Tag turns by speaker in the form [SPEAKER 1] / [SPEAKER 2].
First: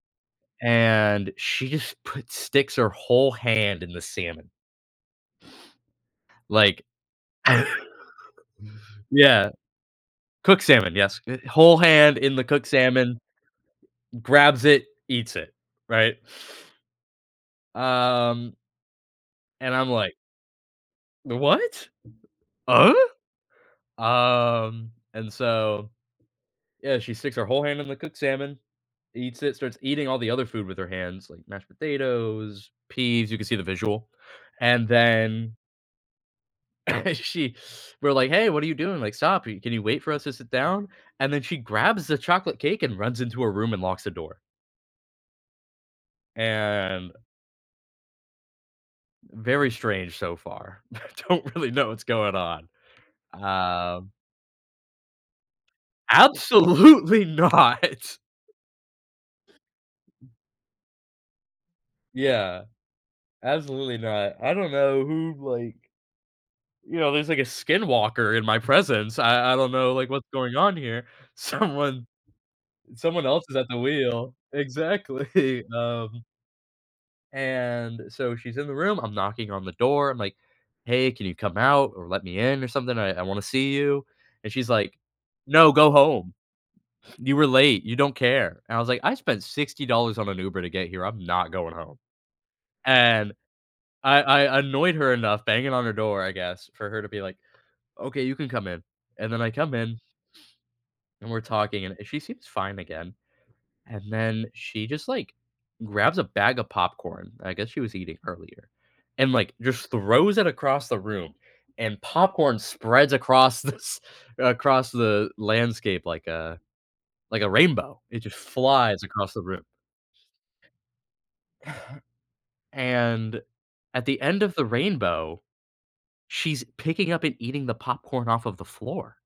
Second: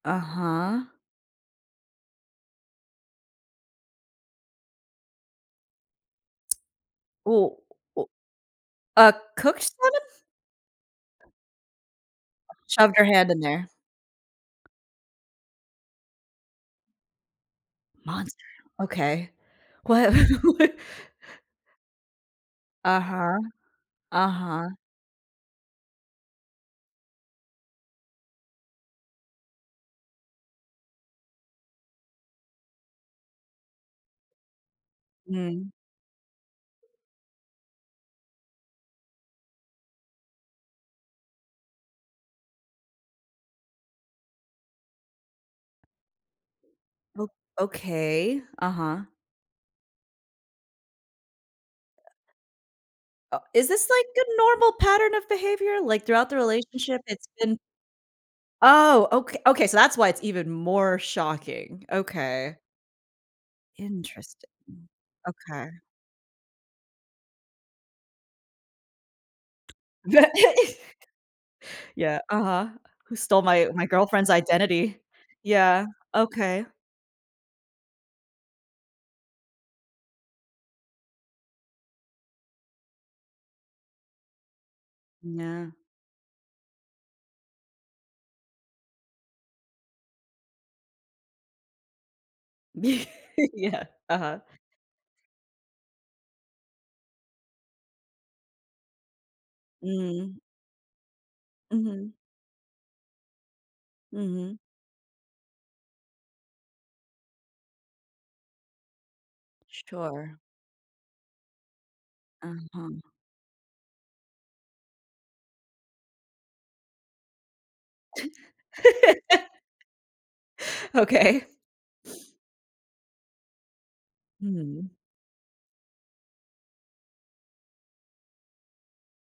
[SPEAKER 1] Uh-huh?
[SPEAKER 2] And she just put sticks her whole hand in the salmon like
[SPEAKER 1] Ooh oo ooh a
[SPEAKER 2] yeah.
[SPEAKER 1] cook salmon?
[SPEAKER 2] Cooked salmon, yes, eh, whole hand in the cooked
[SPEAKER 1] Shoved her
[SPEAKER 2] salmon,
[SPEAKER 1] hand in there.
[SPEAKER 2] grabs it, eats it, right
[SPEAKER 1] Monster.
[SPEAKER 2] um
[SPEAKER 1] Okay,
[SPEAKER 2] and I'm
[SPEAKER 1] what
[SPEAKER 2] like
[SPEAKER 1] wha
[SPEAKER 2] "the what?"
[SPEAKER 1] Uh-huh, uh-huh.
[SPEAKER 2] Um, and so yeah, she sticks her whole hand in the cooked salmon, eats it, starts eating all the other food with her hands, like mashed potatoes, peas you can see the visual, and then
[SPEAKER 1] Mm.
[SPEAKER 2] she we're like, "Hey, what are you doing? Like, stop i can you wait for us to sit down?" And then she grabs the chocolate cake and runs into her room and locks the door. and
[SPEAKER 1] O okay, uh-huh.
[SPEAKER 2] Very strange so far. I don't really know what's going on.
[SPEAKER 1] Uh is this
[SPEAKER 2] Um
[SPEAKER 1] like a normal pattern of behavior? Like, throughout the relationship,
[SPEAKER 2] Absolutely
[SPEAKER 1] it's been
[SPEAKER 2] not.
[SPEAKER 1] Oh, oka okay, so, that's why it's even more shocking. Okay.
[SPEAKER 2] Yeah. Absolutely not.
[SPEAKER 1] Interesting.
[SPEAKER 2] I don't know who,
[SPEAKER 1] Okay.
[SPEAKER 2] like you know, there's, like, a skin walker in my presence, I I don't know, like, what's going on here. Someone
[SPEAKER 1] Yeah, uh-huh. "Who
[SPEAKER 2] someone
[SPEAKER 1] stole
[SPEAKER 2] else is at
[SPEAKER 1] my
[SPEAKER 2] the
[SPEAKER 1] my girlfriend's
[SPEAKER 2] wheel.
[SPEAKER 1] identity."
[SPEAKER 2] Exactly,
[SPEAKER 1] Yeah,
[SPEAKER 2] um
[SPEAKER 1] okay.
[SPEAKER 2] and so, she's in the room, I'm knocking on the door, I'm like, "Hey, can you come out or let me in or something? I I wanna see you." And she's like, "No,
[SPEAKER 1] No.
[SPEAKER 2] go home. You were late, you don't care." And I was like, "I spent $60 on an Uber to get here, I'm not going home."
[SPEAKER 1] Ye
[SPEAKER 2] And
[SPEAKER 1] yeah,
[SPEAKER 2] I
[SPEAKER 1] uh-huh.
[SPEAKER 2] I annoyed her enough banging on her door, I guess, for her to be like, "Okay, you can come in." And then I come in
[SPEAKER 1] Mm.
[SPEAKER 2] and we're talking, and, eh,
[SPEAKER 1] Mhm.
[SPEAKER 2] she seems fine again, and then
[SPEAKER 1] Mhm.
[SPEAKER 2] she just, like, grabs a bag of popcorn I guess she was eating earlier and, like, just
[SPEAKER 1] Sure.
[SPEAKER 2] throws it across the room, and popcorn
[SPEAKER 1] Uh-huh.
[SPEAKER 2] spreads across this across the landscape like a like a rainbow, it just flies across the room.
[SPEAKER 1] Okay.
[SPEAKER 2] and, at the end of the
[SPEAKER 1] Mhm.
[SPEAKER 2] rainbow, she's picking up and eating the popcorn off of the floor.